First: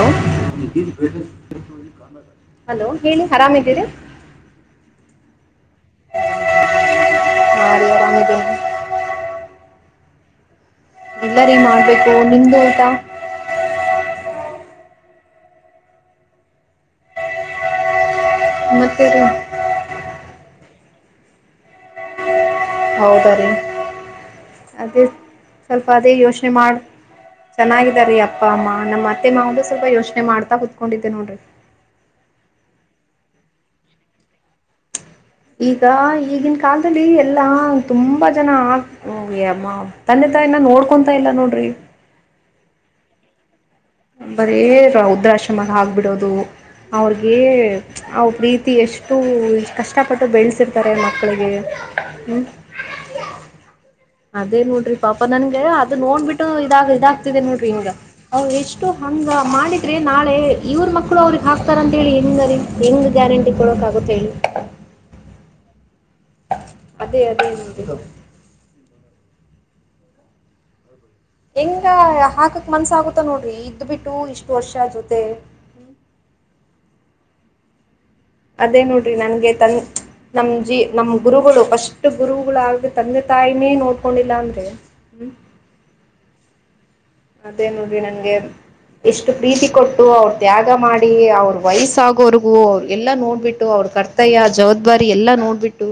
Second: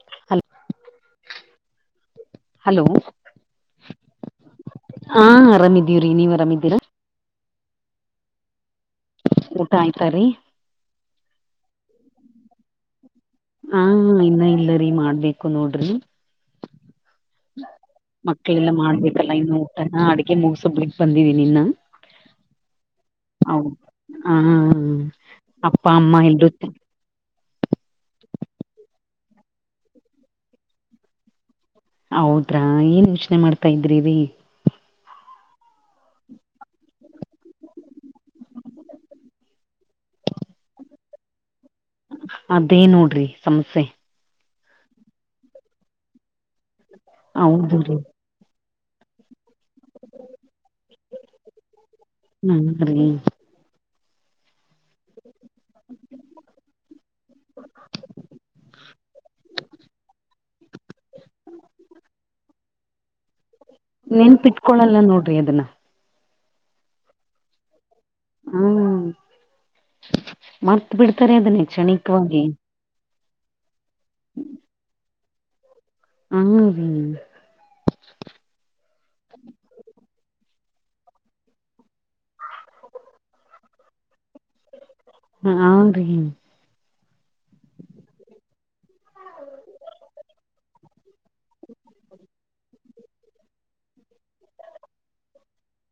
[unintelligible] Hello ಹೇಳಿ ಆರಾಮಿದ್ದೀರಿ. ಹಾ ಆರಾಮಿದೀವ್ರಿ ನೀವ್ ಆರಾಮಿದ್ದೀರಾ. ಹಾರಿ ಅರಾಮ್ ಇದೀವ್. ಊಟ ಆಯ್ತಾರೀ. ಎಲ್ಲರಿ ಮಾಡ್ಬೇಕು ನಿಮ್ದು ಊಟ. ಹಾ ಇನ್ನ ಇಲ್ಲರಿ ಮಾಡ್ಬೇಕು ನೋಡ್ರಿ. ಮಕ್ಕಳೆಲ್ಲಾ ಮತ್ತೆ ರೀ ಮಾಡ್ಬೇಕಲ್ಲ ಇನ್ನು ಊಟನ ಅಡಗೆ ಮುಗಸಿ ಬಿಟ್ ಬಂದಿದಿನಿ ಇನ್ನ. ಹೌದ ಬರೀ ಹೌದು ಹ ಅದೇ ಅಪ್ಪ ಸ್ವಲ್ಪ ಅದೇ ಅಮ್ಮ ಯೋಚನೆ ಎಲ್ರೂ ಮಾಡ್- ಚೆನ್ನಾಗಿದೀ ಅಪ್ಪ ಅಮ್ಮಾ ನಮ್ಮ್ ಅತ್ತೆ ಮಾವನ್ದು ಸ್ವಲ್ಪ ಯೋಚನೆ ಮಾಡ್ತಾ ಹೊತ್ಕೊಂಡಿದ್ದೆ ನೋಡ್ರಿ. ಹೌದ್ರಾ ಏನ್ ಯೋಚನೆ ಮಾಡ್ತಾ ಇದ್ರಿರಿ ಈಗ ಈಗಿನ ಕಾಲದಲ್ಲಿ ಎಲ್ಲಾ ತುಂಬಾ ಜನ ಆ ತಂದೆ ತಾಯಿನ ನೋಡ್ಕೊಂತಾ ಇಲ್ಲ ನೋಡ್ರಿ. ಅದೇ ನೋಡ್ರಿ ಸಮಸ್ಯೆ. ಬರೇ ವೃದ್ರಾಶ್ರಮ ಆಗ್ಬಿಡೋದು ಅವ್ರಗ ಹೌದು ರೀ ಅವ ಪ್ರೀತಿ ಎಷ್ಟು ಅಷ್ಟು ಕಷ್ಟಪಟ್ಟು ಬೆಳೆಸಿರ್ತಾರೆ ಮಕ್ಕಳಿಗೆ. ಹ್ಞೂ [unintelligible] ಅದೇ ನೋಡ್ರಿ ಪಾಪಾ ನನ್ಗೆ ಅದದು ನೋಡ್ಬಿಟ್ಟು ಇದಾಗ ಇದಾಗ್ತಿದೆ ನೋಡ್ರಿ ಟ ಹಂಗ ಮಾಡಿದ್ರೆ ನಾಳೆ ಇವ್ರ ಮಕ್ಕಳು ಅವ್ರಿಗೆ ಹಾಕ್ತಾರ ಅಂತೇಳಿ ಹೆಂಗ ರೀ ಹೆಂಗ್ ಗ್ಯಾರಂಟಿ. ಕೊಡೋಕ್ಕಾಗುತ್ತೆ ಹೇಳಿ ನೆನ್ಪ್ ಪಿಟ್ಕೊಳಲ್ಲ ನೋಡ್ರಿ ಅದನ್ನ. ಅದೇ ಅದೇ ಅಂದಿಗೋ. ಹ್ಮ್ ಮತ್ ಬಿಡ್ತಾರೆ ಅದನ್ನೇ ಕ್ಷಣಿಕವಾಗಿ. ಮನ್ಸ ಆಗುತ್ತ ನೋಡ್ರಿ ಇದ್ ಬಿಟ್ಟು ಇಷ್ಟು ವರ್ಷ ಜೊತೆ. ಹ ರೀ. ಅದೇ ನೋಡ್ರಿ ನನ್ಗೆ ತನ್ ನಮ ಜೀ ನಮ್ ಗುರುಗಳು ಪಸ್ಟ್. ಪಷ್ಟು ಗುರುಗಳಾಗ ತಂದೆ ತಾಯಿನೇ ನೋಡ್ಕೊಂಡಿಲ್ಲ ಅಂದ್ರೆ. ಹ್ಮ ಹ್ನ್ ರೀ. [unintelligible] ಅದೇ ನೋಡ್ರಿ ನಂಗೆ. ಇಷ್ಟು ಪ್ರೀತಿ ಕೊಟ್ಟು ಅವ್ರ ತ್ಯಾಗ ಮಾಡಿ ಅವ್ರ ವಯಸ್ಸಾಗೋರ್ಗೂ. ಎಲ್ಲಾ ನೋಡ್ಬಿಟ್ಟು ಅವ್ರ ಕರ್ತವಯ್ಯ ಜವಾಬ್ದಾರಿ ಎಲ್ಲಾ ನೋಡ್ಬಿಟ್ಟು.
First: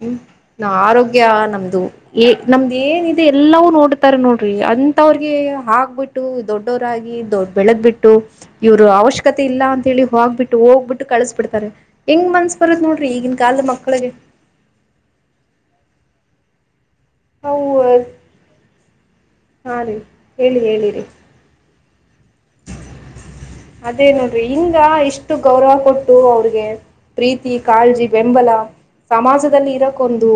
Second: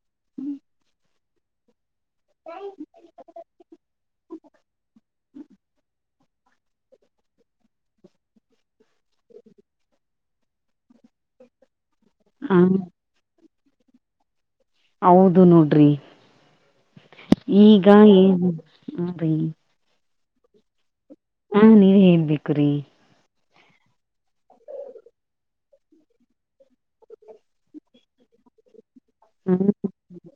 ಹ್ಮ್ ನಾ ಆರೋಗ್ಯ ನಮ್ದು. ಏ ನಮ್ದ ನ್ನ ಇದೆ ಎಲ್ಲವುೂ ನೋಡ್ತಾರೆ ನೋಡ್ರಿ ಅಂತವ್ರಿಗೆ. ಎ ಆಗ್ಕ್ಬಿಟ್ಟು ದೊಡ್ಡವರಾಗಿ ದೊಡ್ ಬೆಳೆದ್ ಬಿಟ್ಟು. ಇವ್ರು ಅವಶ್ಯಕತೆ ಇಲ್ಲ ಅಂತ ಹೇಳಿ ಹೋಗ್ಬಿಟ್ಟು ಹೋಗ್ಬಿಟ್ಟು. ಕಳಿಸಿ ಬಿಡ್ತಾರೆ ಹೆಂಗ್ ಮನ್ಸ್ ಹ ಬರದು ನೋಡ್ರಿ ಈಗಿನ ಕಾಲದ ಮಕ್ಕಳಿಗೆ. ಹೌದು ನೋಡ್ರಿ ಅವು ಈಗ ಏನ್ ಹ ಹಾಂ ರೀ ಹೇಳಿ ಹೇಳಿ ರೀ. ಹಾ ನೀವ್ ಹೇಳ್ಬೇಕು. ಲೀ. [unintelligible] ಅದೇ ನೋಡ್ರಿ ಹಿಂಗ ಇಷ್ಟು ಗೌರವ ಕೊಟ್ಟು ಅವ್ರಿಗೆ. ಪ್ರೀತಿ ಕಾಲ್ಜಿ ಬೆೆಂಬಲ. ಹ್ಮ ಸಮಾಜದಲ್ಲಿ ಇರೋಕ್ಕೊಂದು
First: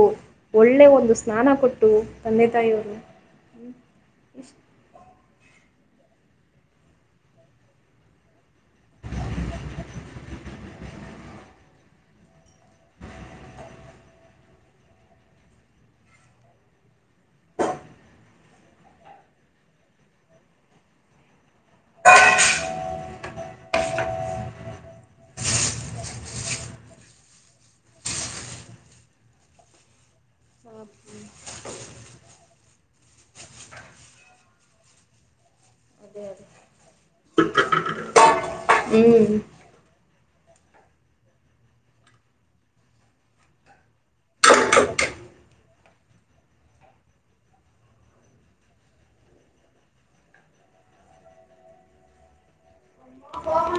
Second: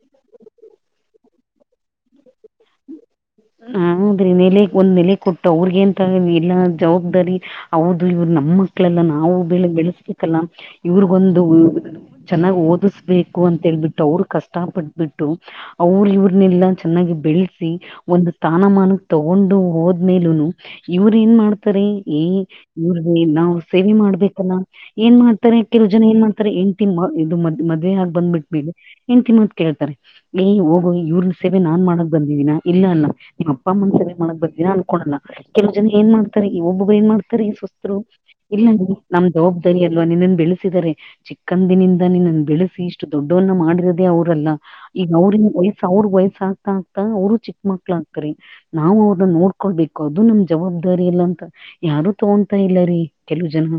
ಒಳ್ಳೆ ಒಂದು ಸ್ನಾನ ಕೊಟ್ಟು ತಂದೆ ತಾಯಿಯವರು. ಹೌದ್ರೀ ನೆಲೆ ಒಂದ್ ನೆಲೆ ಕೊಟ್ಟು ಅವ್ರಗೇಂತ ಎಲ್ಲಾ ಜವಾಬ್ದಾರಿ. ಹೌದು ಇವ್ರ ನಮ್ಮ ಮಕ್ಳೆಲ್ಲ ನಾವು ಬೆಳ ಬೆಳೆಸ್ಬೇಕಲ್ಲ ಇವ್ರಗೊಂದು. ಚೆನ್ನಾಗ್ ಓದಿಸ್ಬೇಕು ಅಂತ ಹೇಳ್ಬಿಟ್ಟು ಅವರು ಕಷ್ಟ ಪಟ್ಬಿಟ್ಟು. ಅವ್ರ ಇವ್ರನೆಲ್ಲಾ ಚೆನ್ನಾಗಿ ಬೆಳೆಸಿ. ಒಂದು ಸ್ಥಾನಮಾನ ತಗೊಂಡು ಹೋದ್ಮೇಲೂನು ಇವ್ರ ಏನ್ ಮಾಡ. ರಿ ಈ ಇ್ರ ನಾವ್ ಸೇವೆ ಮಾಡ್ಬೇಕಲ್ಲ ಏನ್ ಮಾಡ್. ಕೆಲವು ಜನ ಏನ್ ಮಾಡ್ತಾರೆ ಎಂಡತಿ ಮಾತ ಇದು ಮದುವೆ ಆಗಿ ಬಂದ್ಬಿಟ್ಟ್ಮೇಲೆ ಹೆಂಡತಿ ಮಾತು ಕೇಳ್ತಾರೆ. ಏ ಹೋಗು ಇವ್ರನ ಸೇವೆ ನಾನ್ ಮಾಡಕ್ ಬಂದಿದೀನಾ. ಇಲ್ಲ ಅಲ ನಿಮ್ಮ ಅಪ್ಪ ಅಮ್ಮನ್ ಸವೆ ಮಾಡಕ್ ಬಂದಿನ ಅನ್ಕೊಂಡಿರಾ. ಕೆಲ ಜನ ಏನ್ ಮಾಡ್ತಾರೆ ಈ ಒಬ್ಬಗ ಏನ್ ಮಾಡ್ತಾರೆ ಸುಸ್ತರು ಇಲ್ಲ ಹ್ಮ್ ನಮ್ದು ಒಬ್. ಸರಿ ಅಲ್ವಾ ನಿನ್ನನ್ ಬೆಳೆಸಿದಿದ್ದಾರೆ. ಚಿಕ್ಕಂದಿನಿಂದಾನ ನನ್ನ ಬೆಳೆಸಿ ಇಷ್ಟು ದೊಡ್ಡವನ್ನ ಮಾಡಿರೋದೇ ಅವ್ರಲ್ಲ. ಈಗ ಅವ್ರ ವಯಸ್ಸ ಅವ್ರ ವಯಸ್ಸ ಆಗ್ತಾ ಆಗ್ತಾ ಅವ್ರು ಚಿಕ್ಕ. ಮಾಕ್ಲಾಡ್ತರಿ ನಾವು ಅವ್ರನ್ನ ನೋಡ್ಕೊಳ್ಬೇಕು ಅದು ನಮ್ ಜವಾಬ್ದಾರಿ ಇಲ್ಲ ಅಂತ. ಯಾರು ತಗೊಂತಾ ಇಲ್ಲಾರಿ ಕೆಲವು ಜನ.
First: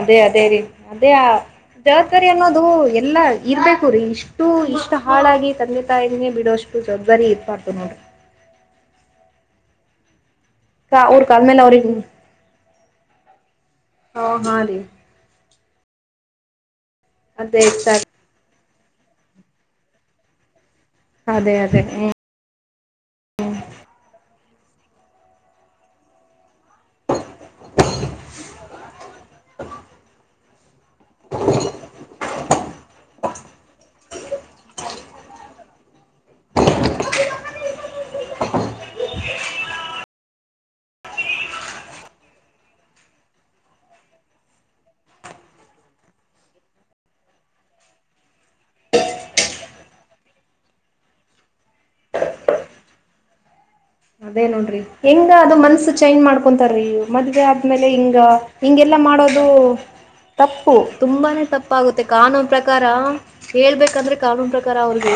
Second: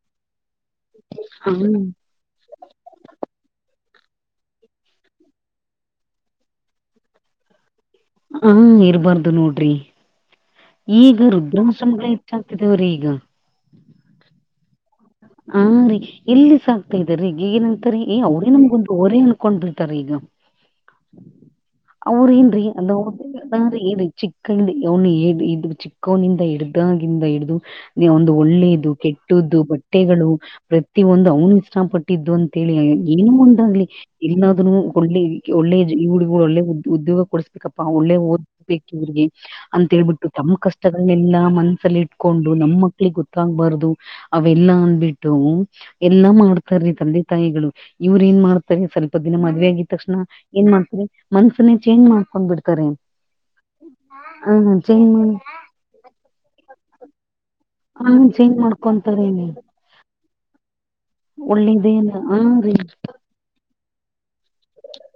ಅದೇ ಅದೇ ರೀ ಅದೇ. ಹ [unintelligible] ಸರಿ ಅನ್ನೋದು ಎಲ್ಲ ಇರ್ಬೇಕು ರೀ ಇಷ್ಟು ಇಷ್ಟು ಹಾಳಾಗಿ ತಂದೆ ತಾಯೇ ಬಿಡೋಷ್ಟು. ಜವಾಬ್ದಾರಿ ಇರ್ಪಾತು ನೋಡ. ಹ್ಮ ಇರ್ಬಾರ್ದು ನೋಡ್ರಿ. ಅವ್ರ ಈಗ ಕಾಲ್ಮೇಲೆ ಅವ್ರಿಗೆ ರುದ್ರಾಂಶ್ರಮಗಳು ಹೆಚ್ಚಾಗ್ತಿದವ್ರೀ ಈಗ. ಹ ಹಾ ರೀ [inaudible] ಹಾ ರೀ ಎಲ್ಲಿ ಸಾಕ್ತಾ ಇದ್ದ ಅದೇ ಇಷ್ಟ ರೀಗೀಗಏನಂತಾರೆಏ ಅವ್ರೇ ನಮ್ಗುಂತು ಅವರೇ. ಅನ್ಕೊಂಡ್ ಬಿಡ್ತಾರೀ ಈಗ. ಅದೇ ಅದೇ. ದೂರ ಏನ್ರೀ ಹಲೋ. ಅಂದ್ರೆ ಏನು ಚಿಕ್ಕಿಂದ ಅವನು ಇದ ಚಿಕ್ಕವನಿಂದ ಹಿಡ್ದಾಗಿಂದ ಹಿಡ್ದು. ಒಂದು ಒಳ್ಳೆಯದು ಕೆಟ್ಟದ್ದು. ಬಟ್ಟೆಗಳು ಪ್ರತಿ ಒಂದ ಅವ್ನ ಇಷ್ಟಪಟ್ಟಿದ್ದು ಅಂತೇಳಿ ಏನು ಒಟಾಗ್ಲಿ ಇನ್ನಾದ್ರೂ ಕೊಡ್ಲಿ ಒಳ್ಳೆ ಏಜು ಇವ್ಳುಗು ಒಳ್ಳೆ ಊದ್ ಉದ್ಯೋಗ ಕೊಡಸ್ಬೇಕಪ್ಪಾ ಒಳ್ಳೆ ಒದ್ ಬೇಕ್ ಇವರ್ಗೆ ಅಂತ ಹೇಳ್ಬಿಟ್ಟು ತಮ್ಮ್ ಕಷ್ಟಗಳನೆಲ್ಲಾ ಮನ್ಸಲ್ಲಿ ಇಟ್ಕೊಂಡು ನಮ್ಮ್ ಮಕ್ಳಿಗ ಗೊತ್ತಾಗ್ಬಾರ್ದು. ಅವೆಲ್ಲಾ ಅಂದ್ಬಿಟ್ಟು ಎಲ್ಲಾ ಮಾಡ್ತಾರೆ ತಂದೆ ತಾಯಿಗಳು. ಇವ್ರ ಏನ್ ಮಾಡ್ತಾರೆ ಸ್ವಲ್ಪ ದಿನ ಮದ್ವೆ ಆಗಿದ್ ತಕ್ಷಣ. ಏನ್ ಮಾಡ್ತರೆ ಮನ್ಸನೇ ಚೇಂಜ್ ಮಾಡ್ಕೊಂಡ್ ಬಿಡ್ತಾರೆ. ಅದೇ ಹ ನೋಡ್ರಿ ಚೇಂಜ್ ಮಾಡ ಹೆಂಗ ಅದ ಮನ್ಸು ಚೈಂಜ್ ಮಾಡ್ಕೊಂತಾರೀ ಇವ್ ಮದ್ವೆ ಆದ್ಮೇಲೆ ಹ ಹಿಂಗ ಚೇಂಜ್ ಹಿಂಗೆಲ್ಲಾ ಮಾಡ್ಕೊಂತಾರೆ ಮಾಡೋದು. ತಪ್ಪು ತುಂಬಾನೇ ತಪ್ಪಾಗುತ್ತೆ ಒಳ್ಳೇದೇನ ಹ ಕಾನೂನ ರೀ ಪ್ರಕಾರ. ಹೇಳ್ಬೇಕಂದ್ರೆ ಕಾನೂನು ಪ್ರಕಾರ ಅವ್ರಿಗೆ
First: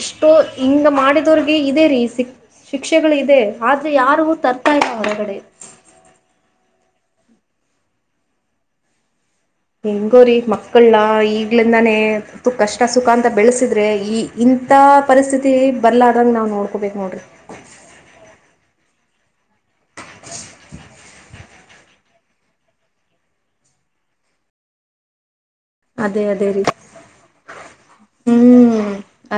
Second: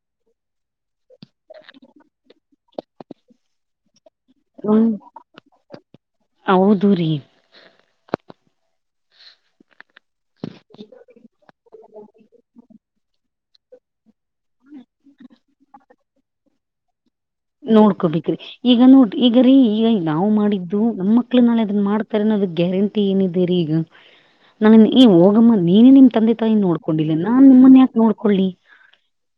ಎಷ್ಟೋ ಹಿಂಗ ಮಾಡಿದವ್ರಿಗೆ ಇದೆ ರೀ ಸಿಕ್ ಶಿಕ್ಷೆಗಳು ಇದೆ ಆದ್ರೆ ಯಾರಿಗೂ ತರ್ತಾ ಹ್ಮ ಇಲ್ಲ ಹೊರಗಡೆ. ಹೌದು ರಿ. ಹೆಂಗೋರಿ ಮಕ್ಕಳನಾ ಈಗ್ಲಿಂದಾನೇ ಕಷ್ಟ ಸುಖಾಂತ ತ ಬೆಳಸಿದ್ರೆ ಈ ಇಂಥ ಪರಿಸ್ಥಿತಿ ಬರ್ಲಾದಂಗ ನಾವು ನೋಡ್ಕೋಬೇಕು ನೋಡ್ರಿ. ನೋಡ್ಕೊಬೇಕ್ರಿ. ಈಗ ನೋಡ್ರಿ ಈಗ ರೀ ಈಗ ನಾವು ಮಾಡಿದ್ದು ನಮ್ಮ ಮಕ್ಳು ನಾಳೆ ಅದನ್ ಮಾಡ್ತಾರೆನದ ಗ್ಯಾರಂಟಿ ಟಿ ಏನಿದೇರಿ ಈಗ ನಾ ನೀನ್ ಈ ಹೋಗಮ್ಮ ನೀನೇ ನಿಮ್ ಅದೇ ತಂದೆ ಅದೇ ತಾಯಿ ರೀ ನೋಡ್ಕೊಂಡಿಲ್ಲ ನಾನ್ ನಿಮ್ಮನ ಯಾಕ ನೋಡ್ಕೊಳ್ಳಿ. ಹ್ಮ್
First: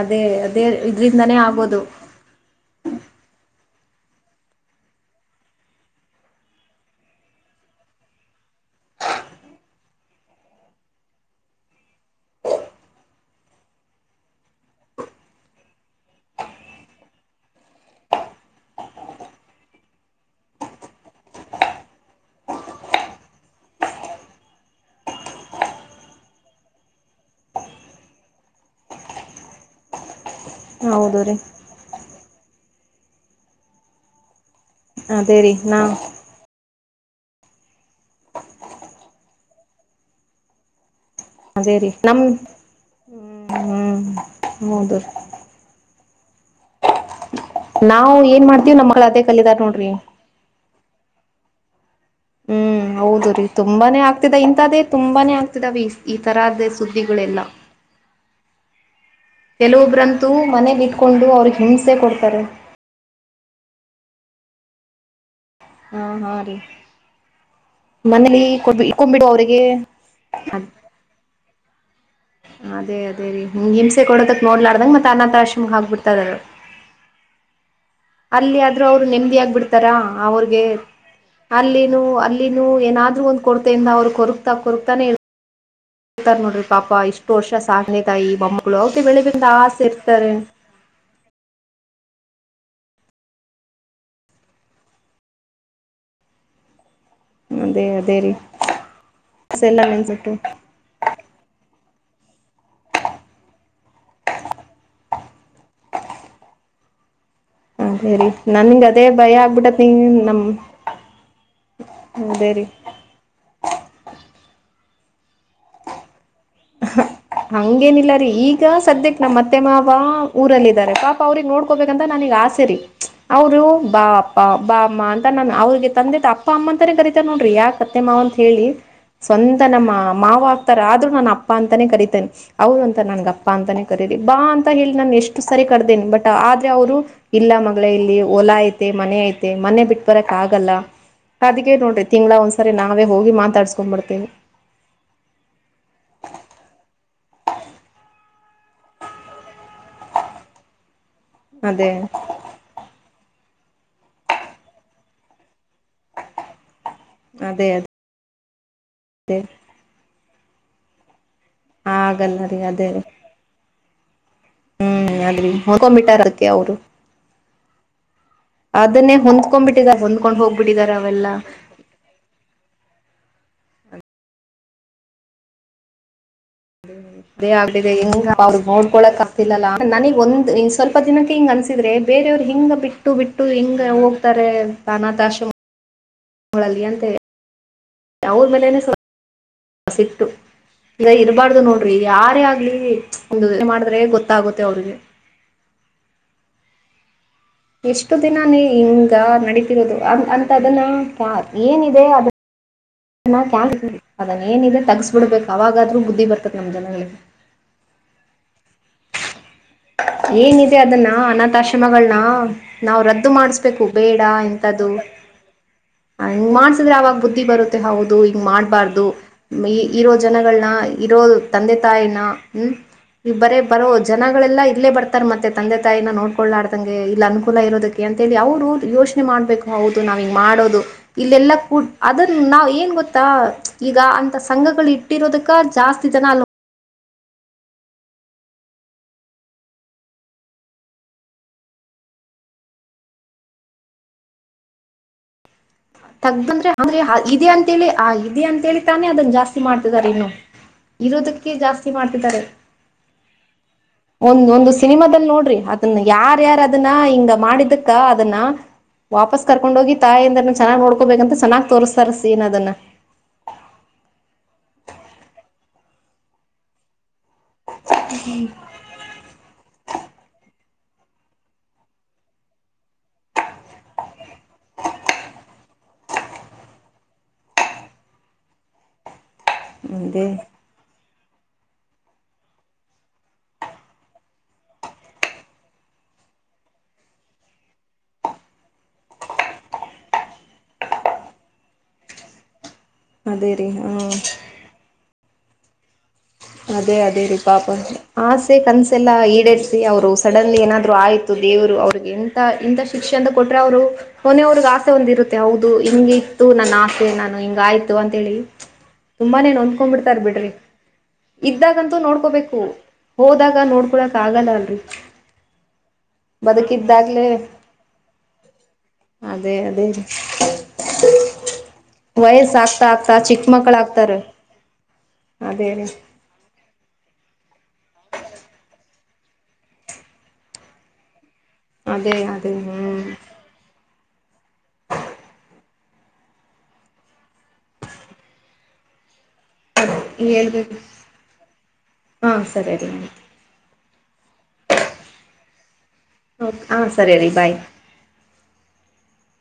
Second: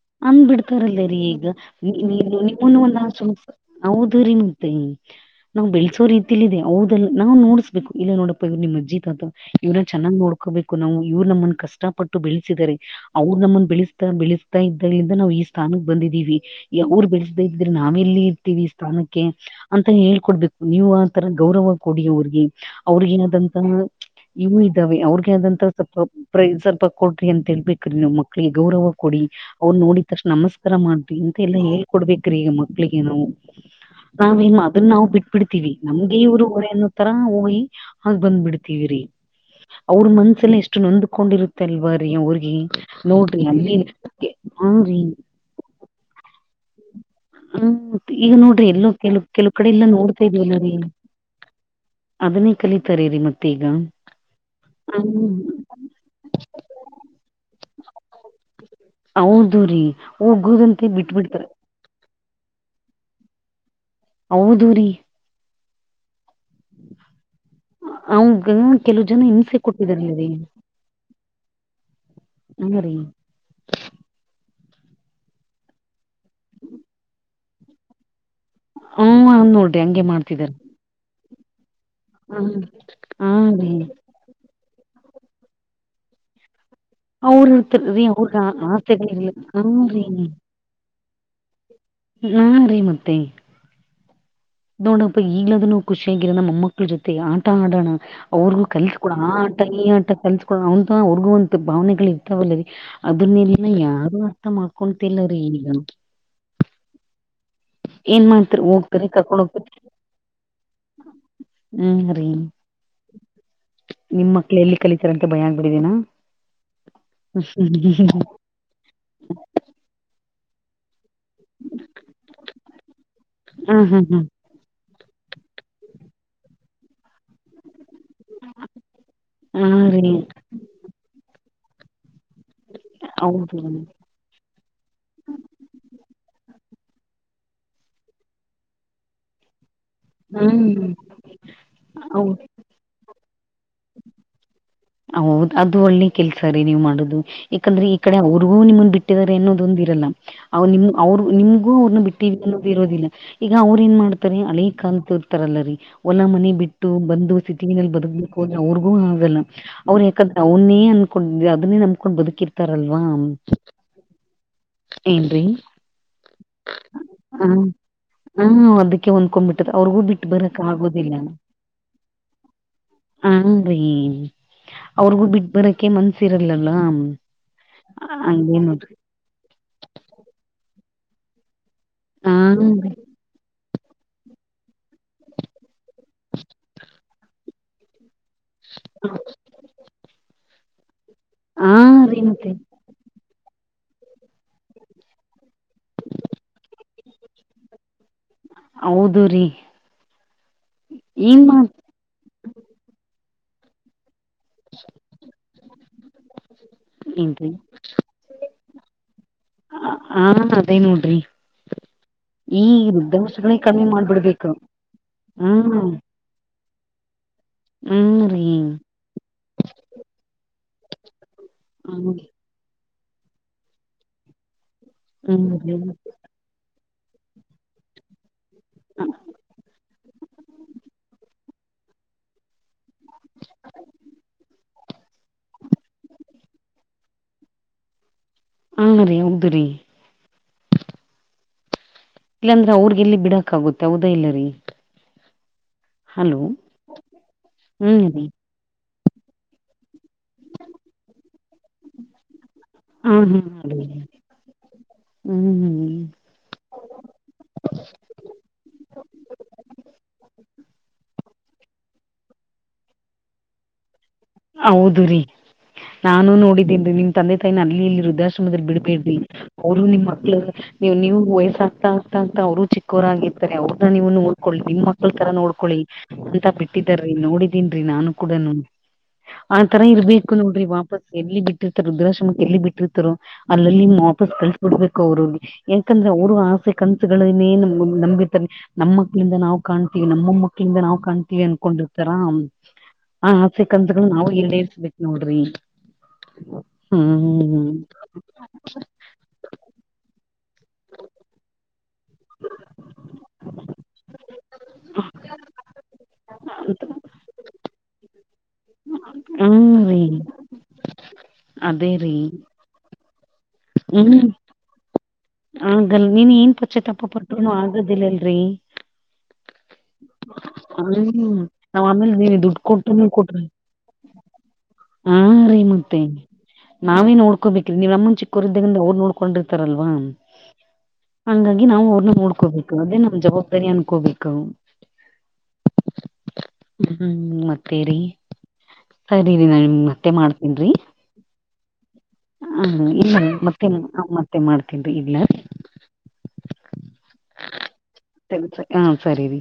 ಅದೇ ಅಂದ್ ಅದೇ ಬಿಡ್ತಾರಲ್ಲರಿ ಇದ್ರಿಂದಾನೇ ಈಗ ಆಗೋದು ನೀ [unintelligible] [unintelligible] ಹೌದು ರಿ ಮತ್ ಇ ನಾವು ಬೆಳೆಸೋ ರೀತಲ್ಲಿ ಇದೆ ಹೌದ ನಾವು ನೋಡಸ್ಬೇಕು ಇಲ್ಲ ನೋಡಪ್ಪ ಇವ್ರ ನಿಮ್ಮಜ್ಜ ತಾತ. ಇವ್ರನ ಚೆನ್ನಾಗ್ ನೋಡ್ಕೋಬೇಕು ನಾವು ಇವ್ರು ನಮ್ಮನ್ ಕಷ್ಟಪಟ್ಟು ಬೆಳೆಸಿದ್ದಾರೆ. ಅವ್ರ ನಮ್ಮನ್ ಬೆಳಸ್ತಾ ಬೆಳಸ್ತಾ ಇದ್ದಾಗಲಿಂದ ನಾವ್ ಈ ಸ್ಥಾನಕ್ ಬಂದಿದ್ದೀವಿ ಅವ್ರ ಬೆಳಸ್ ದೇ ಇದ್ರೆ ನಾವೆಲ್ಲಿ ಇರ್ತೀವಿ ಸ್ಥಾನಕ್ಕೆ. ಅಂತ ಹೇಳ್ಕೊಡ್ಬೇಕು ನೀವು ಆತರ ಗೌರವ ಕೊಡಿ ಅವ್ರಿಗೆ ಅವ್ರಗೇನಾದಂತಹ - ಇವು ಇದ್ದಾವೆ ಅವ್ರಗೆ ಆದಂತ ಸ್ವಲ್ಪ [unintelligible] ಸ್ವಲ್ಪ ಕೊಡ್ರಿ ಅಂತ ಹೇಳ್ಬೇಕ್ರಿ ನಮ್ ಮಕ್ಳಿಗ ಗೌರವ ಕೊಡಿ ಅವ್ರನ್ ನೋಡಿದ ತಕ್ಷಣ ನಮಸ್ಕಾರ ಇತರ ಹೌದು ಮಾಡ್ತೀವಿ ರೀ ಅಂತ ಎಲ್ಲಾ ಹೇಳ್ಕೊಡ್ಬೇಕ್ರೀ ಈಗ ಮಕ್ಳಿಗೆ ನಾವು ನಾವೇನ್ ಮಾ ಅದನ್ನ ನಾವು ಬೆಟ್ ಅದೇ ರೀ ಬಿಡ್ತೀವಿ ನಾ ನಮ್ಮು ಇವ್ರು ಹೊರೆ ಅನ್ನೋ ತರ ಹೋಗಿ ಹಾಗ ಬಂದ್ ಬಿಡ್ತೀವಿರಿ ಅವ್ರ ಮನ್ಸಲ್ ಎಷ್ಟ ಎಷ್ಟು ನೊಂದ್ಕೊಂಡಿರುತ್ತೆ ಅದೇ ಅಲ್ವ ರೀ ನಮ್ ಅವ್ರಿಗೆ ನೋಡ್ರಿ ಅಲ್ಲಿ ಹ್ಮ್ ಹೌದು ರೀ. ಹ್ಮ್ ನಾವು ಈಗ ಏನ್ ನೋಡ್ರಿ ಮಾಡ್ತೀವಿ ಎಲ್ಲೋ ನಮ್ಮ ಮಕ್ಳು ಕೆಲ ಅದೇ ಕೆಲ ಕಲಿದಾರ ಕಡೆ ಎಲ್ಲಾ ನೋಡ್ರಿ ನೋಡ್ತಾ ಇದ್ವಿಲ್ಲ ರೀ. ಅದನ್ನೆ ಹ್ಮ್ ಕಲಿತಾರೆ. ಹೌದು ರೀ ಮತ್ತೆ ಈಗ ತುಂಬಾನೇ ಆಗ್ತಿದೆ ಇಂಥದೇ ಹ್ಮ್ ತುಂಬಾನೇ ಆಗ್ತಿದವ ಈ ತರದ ಸುದ್ದಿಗಳೆಲ್ಲ. ಹೌದು ರೀ ಕೆಲವೊಬ್ಬ್ರಂತೂ ಮನೆಲ್ ಹೋಗುದಂತೆ ಇಟ್ಕೊಂಡು ಬಿಟ್ಬಿಡ್ತಾರ ಅವ್ರಿಗೆ ಹಿಂಸೆ ಕೊಡ್ತಾರೆ. ಹೌದೂ ರೀ. ಹಾ ಹಾ ರೀ ಮನೇಲಿ ಅವಾಗ ಕೊ ಕೆಲವು ಜನ ಇಟ್ಟ್ಕೊಂಡ್ಬಿಟ್ಟು ಹಿಂಸೆ ಅವ್ರಿಗೆ ಕೊಟ್ಟಿದಾರಲ್ಲ ರೀ ಅದೇದೇ ರೀ ಹಿಂಸೆ ಕೊಡದುಕ್ ನೋಡ್ಲಾರಡ್ದಂಗ ಮತ್ತ ಅನಾಥ ಆಶ್ರಮ ಹಾಕ್ಬಿಡ್ತಾರ ಅಲ್ಲಿ ಆದ್ರೂ ಅವ್ರು ಹ್ಮ ನೆಮ್ಮದಿ ನೋಡ್ರಿ ಆಗ್ಬಿಡ್ತಾರಾ ಹಂಗೆ ಮಾಡ್ತಿದಾರ ಅವ್ರಗೆ. ಅಲ್ಲಿನು ಹಾ ಅಲ್ಲಿನೂ ಏನಾದ್ರೂ ಹಾ ಒಂದು ರೀ ಕೊರತೆಯಿಂದ ಅವ್ರ ಕೊರು ಇತ್ತಾಗ ಕೋರ್ಗುತಾನೆ ಇರ್ [unintelligible] ನೋಡ್ರಿ ಪಾಪ ಇಷ್ಟು ಅವ್ರ ವರ್ಷ ಸಾಕಿದ ಇರ್ತರೀ ತಾಯಿ ಅವ್ರಗ ಮಮ್ಮಗಳು ಅವಿಗೆ ಬೆಳೆ ಆಸೆಗಳಿರ್ಲ ಬಿಂದ ಹಾ ಆಸೆ ರೀ ಇರ್ತಾರೆ ಹ್ಮ ರೀ ಮತ್ತೆ. ನೋಡಪ್ಪ ಈಗ್ಲಾದ್ರುನು ಖುಷಿಯಾಗಿರನ ಮೊಮಕ್ - - ಜೊತೆ ಆಟ ಅದೇ ಆಡೋಣ ಅದೇ ರೀ ಅವ್ರಿಗೂ ಕಲ್ಸ್ಕೊಡಣ ಆ ಆಟ ಎಲ್ಲ ಈ ಆಟ ನೆನ್ಸ್ಬಿಟ್ಟು ಕಲ್ಸ್ಕೊಡ ಅವಂತ ಅವ್ರಿಗೂ ಒ ಭಾವನೆಗಳು ಇರ್ತಾವಲ್ಲರಿ ಅದನ್ನೆಲ್ಲ ಯಾರು ಅರ್ಥ ಮಾಡ್ಕೊತಿಲ್ಲ ರೀ ಈಗ. ಹ ಸರಿ ಏನ್ ಮಾಡ್ತಾರ ನನ್ಗ್ ಅದೇ ಹೋಗ್ತಾರೆ ಭಯ ಕರ್ಕೊಂಡ್ ಹೋಗ್ತಾರ ಆಗ್ಬಿಟ್ಟತ್ ನೀ ನಮ್ - - ಹ್ಮ್ ಸರಿ. ನಿಮ್ ಮಕ್ಳ ಎಲ್ಲಿ ಕಲಿತಾರಂತ ಭಯ ಆಗ್ಬಿಡಿದೀನಾ. ಹಂಗೇನಿಲ್ಲ ರೀ ಈಗ ಸದ್ಯಕ್ ನಮ್ ಮತ್ತೆ ಮಾವ ಊರಲ್ ಇದಾರೆ. ಅವ್ರಗ್ ನೋಡ್ಕೋಬೇಕಂತ ನನಗ್ ಆಸೆರಿ ಅವ್ರು ಹ್ಮ್ ಹ್ಮ್ ಹಾ ಹಾ ಬಾ ಹಾ ಬಾ ಅಮ್ಮ ಅಂತ ನಾನು ಅವ್ರಿಗೆ ತಂದೆಪ್ಪ ಅಮ್ಮ ಅಂತನೇ ಕರೀತೆ ನೋಡ್ರಿ ಯಾಕ್ಟ್ - - ಸತ್ಯ ಮಾವ ಅಂತ ಹೇಳಿ ಸ್ವಂತ ಹಾ ನಮ್ಮ ರೀ ಮಾವ ಆಗ್ತಾರೆ ಆದ್ರೂ ನಾನು ಅಪ್ಪ ಅಂತಾನೇ ಕರಿತಿನಿ. ಹೌದ ಅಂತ ನನ್ಗಪ್ಪಾ ಹೌದು ಅಂತಾನೇ ಕರೀರಿ ಬಾ ಅಂತ ಹೇಳಿ ನಾನ್ ಎಷ್ಟು ಸರಿ ಕರ್ದೇನಿ ಬಟ್ ಆದ್ರೆ ಅವ್ರು. ಇಲ್ಲ ಮಗ್ಳೇ ಇಲ್ಲಿ ಹೊಲ ಐತೆ ಮನೆ ಐತೆ ಮನೆ ಬಿಟ್ ಬರಕ್ ಹ್ಮ್ ಆಗಲ್ಲ ಅದಿಕ್ಕೆ ನೋಡ್ರಿ ಹೌದು ತಿಂಗ್ಳ ಒಂದ್ಸರಿ ನಾವೇ ಹೋಗಿ ಮಾತಾಡ್ಸ್ಕೊಂಡ್ ಬರ್ತಿವಿ. ಹೌದ ಅದು ಒಳ್ಳೆ ಕೆಲ್ಸ ರೀ ನೀವ್ ಮಾಡದು. ಯಾಕಂದ್ರೆ ಈ ಕಡೆ ಅವ್ರಗೂ ನಿಮ್ಮನ್ನ ಬಿಟ್ಟಿದ್ದಾರೆ ಅನ್ನೋದೊಂದ್ ಇರಲ್ಲ ಹಾ ನಿಮ್ ಅವ್ರು ನಿಮ್ಗೂ ಅದೇ ಅವ್ರನ್ನ ಬಿಟ್ಟೀ. ಕೆಲೊರ್ ಇರೋದಿಲ್ಲ ಈಗ ಅವ್ರ ಏನ್ ಮಾಡ್ತಾರೆ ಹಳೇ ಕಾಲ್ದವ್ರು ಇರ್ತಾರಲ್ಲ ರೀ ಹೊಲ ಮನೆ ಬಿಟ್. ಟ್ಟು ಬಂದು ಅದೇ ಅದೇ ಸಿಟಿನಲ್ಲಿ ಬದುಕ್ಬೇಕಂದ್ರೆ ಅವ್ರಿಗೂ ಆಗಲ್ಲ ಅದೇ ಅವ್ರು ಯಾಕಂದ್ರೆ ಅವನೇ ಅದ್ ಅದನ್ನೇ ನಮ್ಕೊಂಡ್ ಆಗಲ್ಲ ರೀ ಅದೇ ಬದುಕಿರ್ತಾರಲ್ವಾ. ರೀ ಹ್ಮ್ ಅಲ್ಲಿ ಹೊಳ್ಕೊಬಿಟ್ಟಾರ್ ಅದಿಕೆ ಅವ್ರು. ಹ್ಮ ಅದನ್ನೇ ಅವ್ರಿಗೂ ಹೊಂದ್ಕೊಂಡ್ಬಿಟ್ಟಿದಾರೆ ಬಿಟ್ಟು ಹೊಂದ್ಕೊಂಡ್ ಬರಕ್ ಹೋಗ್ಬಿಟ್ಟಿದಾರ ಆಗೋದಿಲ್ಲ ಅವೆಲ್ಲ. ಹಂಗ್ ರೀ ಅವ್ರಿಗೂ ಬಿಟ್ಟ ಬರಕೆ ಮನ್ಸ ಇರಲಲ್ಲ. ದೇ ಆಗ್ಬಿಟ್ಟಿದೆ ಹೆಂಗಾ ಅವ ನೋಡ್ರಿ ನೋಡ್ಕೊಳಕ್ ಆಗ್ತಿಲ್ಲಲ್ಲ ನನಗ್ ಒಂದ್ ಈ ಸ್ವಲ್ಪ ದಿನಕ್ಕೆ ಹಿಂಗ್ ಅನ್ಸ ಟಿದ್ರೆ ಬೇರೆಯವ್ರು ಹಿಂಗ ಹನ್ರಿ ಬಿಟ್ಟು ಬಿಟ್ಟು ಹಿಂಗ ಹೋಗ್ತಾರೆ ಅನಾಥಾಶ್ರಮ. ಗಳಲ್ಲಿ ಅಂತ ಹೇಳಿ ಅವ್ರ ಮೇಲೆನೆ ಸ್ವಲ್ಪ್ [inaudible] ಸಿಟ್ಟು ಈಗ ಇರಬಾರ್ದು ಹಾ ನೋಡ್ರಿ ರೀ ಯಾರೇ ಮತ್ತೆ ಆಗ್ಲೀ. ಒಂದು ಯೋಚ್ನೆ ಮಾಡಿದ್ರೆ ಗೊತ್ತಾಗುತ್ತೆ ಅವ್ರಿಗೆ. ಎಷ್ಟು ದಿನ ನೀ ಹಿಂಗ ಹೌದು ರೀ ನಡಿತಿರೋದು ಅ ಅಂತ ಅದನ್ನ ಪಾ ಏನ್ ಏನಿದೆ. [unintelligible] ಅದನ್ನ ಏನಿದೆ ತಗಸ್ಬಿಡ್ಬೇಕು ಅವಾಗಾದ್ರು ಬುದ್ಧಿ ಬರ್ತದೆ ನಮ್ ಜನಗಳಿಗೆ. [unintelligible] ಡ್ರ [inaudible] ಅದೇ ಏನಿದೆ ಅದನ್ನ ನೋಡ್ರಿ ಅನಾಥಾಶ್ರಮಗಳ್ನ ಈ ನಾವ್ ರದ್ದು ಮಾಡಸ್ಬೇಕು ಬೇಡ ಎ ತದು. ಹ್ಮ ಹ ಹಂಗ್ ಮಾಡಸಿದ್ರೆ ಅವಾಗ್ ಬುದ್ಧಿ ಬರುತ್ತೆ ಹೌದು. ರೀ ಮಾಡಬಾರ್ದು ಮೇ ಇರೋ ಜನಗಳನ್ನ ಇರೋ ತಂದೆ ಹ್ಮ್ ತಾಯಿನ. ಹ್ಮ್ ಈ ಬರೇ ಬರೋ ಜನಗಳೆಲ್ಲಾ ಇಲ್ಲೇ ಬರ್ತಾರೆ ಮತ್ತೆ ಹ್ಮ್ ರೀ ತಂದೆ ತಾಯಿನ ನೋಡ್ ಕೊಳ್ಳಾಡ್ದಂಗೆ ಇಲ್ಲಿ ಅನುಕೂಲ ಇರೋದಕ್ಕೆ ಅಂತ ಹೇಳಿ ಅವ್ರ್ ಯೋಚನೆ ಮಾಡ್ಬೇಕು ಹೌದು ನಾವಿಂಗ್ ಮಾಡೋದು ಇಲ್ಲೆಲ್ಲ ಕೂತ್ ಅದನ್ ನಾವ್ ಏನ್ ಗೊತ್ತಾ ಈಗ ಅಂತ ಸಂಘಗಳು ಇಟ್ಟಿರೋದಕ್ಕ ಜಾಸ್ತಿ ಜನ ಅಲ್ ಹಾ ರೀ ಹೌದು ರೀ. ಇಲ್ಲಾಂದ್ರೆ ಅವ್ರಗೆ ಎಲ್ಲಿ ಬಿಡಕ್ ಆಗುತ್ತೆ ಹೌದ ಇಲ್ಲ ರೀ. ತಗ್ ಹಲೋ ಬಂದ್ರೆ ಹೌದೆ ಹಾ ಇದೆ ಅಂತೇಳಿ ಹ್ಮ್ ಆ ರೀ ಇದೆ ಅಂತೇಳಿ. ತ್ತಾನೆ ಅದನ್ನ ಜಾಸ್ತಿ ಮಾಡ್ತಿದ್ದಾರೆ ಇನ್ನೂ ಇರೋದಕ್ಕೆ ಜಾಸ್ತಿ ಮಾಡ್ತಿದ್ದಾರೆ. ಹ್ಮ್ ಹ್ಮ್ ಒಂದ್ ಒಂದು ಸಿನಿಮಾ ಬಂದ್ ನೋಡ್ರಿ ಹ್ಮ್ ಅದನ್ನ ಯಾರ. ಯಾರ ಅದನ್ನ ಹಿಂಗ ಮಾಡಿದಕ್ಕ ಅದನ್ನ ವಾಪಸ್ ಕರ್ಕೊಂಡ ಹೋಗಿ ತಾಯಿಂದ. ಚೆನ್ನಾಗ್ ನೋಡ್ಕೋಬೇಕಾಂತ ಚೆನ್ನಾಗ್ ತೋರಿಸ್ತಾರ ಸೀನ್ ಅದನ್ನ. ಹೌದು ರೀ ನಾನು ನೋಡಿದ್ದೀನಿ ರೀ. ತಂದೆ ತಾಯಿನ ಅಲ್ಲಿ ಇಲ್ಲಿ ವೃದ್ಧಾಶ್ರಮದಲ್ಲಿ ಬಿಡುಬೆಡ್ರಿ ಅವ್ರು ನಿಮ್ ಮಕ್ಳು. ನೀವ್ ನೀವು ವಯಸ್ಸ್ ಆಗ್ತಾ ಆಗ್ತಾ ಆಗ್ತಾ ಅವರು ಚಿಕ್ಕೋರಾಗಿರ್ತಾರೆ ಅವ್ರದ ನೀವು ನೋಡ್ಕೊಳ್ಳಿ ನಿಮ್ ಮಕ್ಳ ತರ ನೋಡ್ಕೊಳಿ. ಅಂತ ಬಿಟ್ಟಿದ್ದರೀ ನೋಡಿದೀನ್ ರೀ ನಾನು ಕೂಡನೂ. ಆ ತರ ಅದೇ ಇರ್ಬೇಕು ನೋಡ್ರಿ ವಾಪಸ್ ಎಲ್ಲಿ ಬಿಟ್ಟಿರ್ತರು ವೃದ್ದಶ್ರಮಕ್ಕೆ ಎಲ್ಲಿ ಬಿಟ್ಟಿರ್ತ್ತರೋ. ಅಲ್ಲಲ್ಲಿ ವಾಪಸ್ ಕಳ್ಸಬಿಡ್ಬೇಕು ಅವ್ರುಗೆ. ಯಾಕಂದ್ರೆ ಅವ್ರು ಆಸೆ ಕನ್ಸುಗಳನ್ನೇ ನಮ್ ನಂಬಿರ್ತ್ತಾರೆ. ನಮ್ ಮಕ್ಳಿಂದ ನಾವ್ ಕಾಣ್ತೀವಿ ನಮ್ ಮೊಮ್ಮಕ್ಳಿಂದ ನಾವ್ ಕಾಣ್ತೀವಿ ಅನ್ಕೊಂಡಿರ್ತಾರಾ ಹ್ಮ್. ಹಾ ಅದೇ ಆಸೆ ರೀ ಕನ್ಸ್ಗಳು ಹ್ಮ್ ನಾವು ಈಡೇರ್ಸ್ಬೇಕು ನೋಡ್ರಿ. ಅದೇ ಅದೇ ರೀ ಪಾಪ ಹ್ಮ್. ಆಸೆ ಕನ್ಸೆಲ್ಲಾ ಈಡೇರ್ಸಿ ಅವರು. ಸಡನ್ಲಿ ಏನಾದ್ರು ಆಯ್ತು ದೇವ್ರು ಅವ್ರಿಗೆ ಎಂತ ಇಂಥ ಶಿಕ್ಷೆ ಅಂತ ಕೊಟ್ರೆ ಅವರು. ಮನೆಯವ್ರಗ್ ಆಸೆ ಒಂದ್ ಇರುತ್ತೆ ಹೌದು ಹಿಂಗ ಇತ್ತು ನನ್ನ ಆಸೆ ನಾನು ಹಿಂಗ ಆಯ್ತು ಅಂತೇಳಿ. ಹ್ಮ್ ತುಂಬಾನೇನ್ಂದಕೊ್ ರೀ ಬಿಡ್ತಾರ ಬಿಡ್ರಿ. ಅದೇ ಇದ್ದಾಗಂತೂ ರೀ ನೋಡ್ಕೋಬೇಕು ಹೋದಾಗ ನೋಡ್ಕೊಳಕ್ ಹ್ಮ್ ಆಗಲ್ಲ ಅಲ್ರರಿ. ಆಗಲ್ ನೀನ್ ಏನ್ ಪಚೆ ತಪ್ಪ ಪಟ್ಟ್ರರುನು ಆಗದಿಲ್ಲಲ್ರರಿ. ಅದೇ ಅದೇ ರೀ ಹ ನ ಆಮೇಲೆ ನೀ ವಯಸ್ಸ ದುಡ್ಡು ಕೊಟ ಆಗ್ತಾ ನೀ ಆಗ್ತಾ ಕೊಟ್ರಿ. ಚಿಕ್ಕ ಮಕ್ಕಳ ಆಗ್ತಾರ ಹಾ ರೀ ಮತ್ತೆ. ನಾವೇ ನೋಡ್ಕೋಬೇಕ್ರಿ ನೀವ್ಮ್ಮನ ಚಿಕ್ಕೋರ ಇದ್ದಂದ ಅವ್ರು ನೋಡ್ಕೊಂಡಿರ್ತಾರಲ್ವಾ. ಹಂಗಾಗಿ ನಾವು ಅವ್ರನ್ನ ಅದೇ ನೋಡ್ಬೇಕು ಅದೇ ಹ್ಮ್ ನಮ್ ಜವಾಬ್ದಾರಿ ಅನ್ಕೋಬೇಕ. ಹ್ಮ್ ಮತ್ತೇರಿ. ಸರಿನ ನಾ ನಿಮಗೆ ಮತ್ತೆ ಮಾಡ್ತೇನ್ರಿ. ಹೇಳ್ಬೇಕು ಹಾ ಹ ಸರಿ ರೀ ಇಲ್ಲ ಮತ್ತೆ ಮತ್ತೆ ಮಾಡ್ತನಿ ರಿ ಇಡಲ. ಹ ಹಾ ಸರಿ ರೀ ಬಾಯ್. ಹ ಸರಿ ರಿ.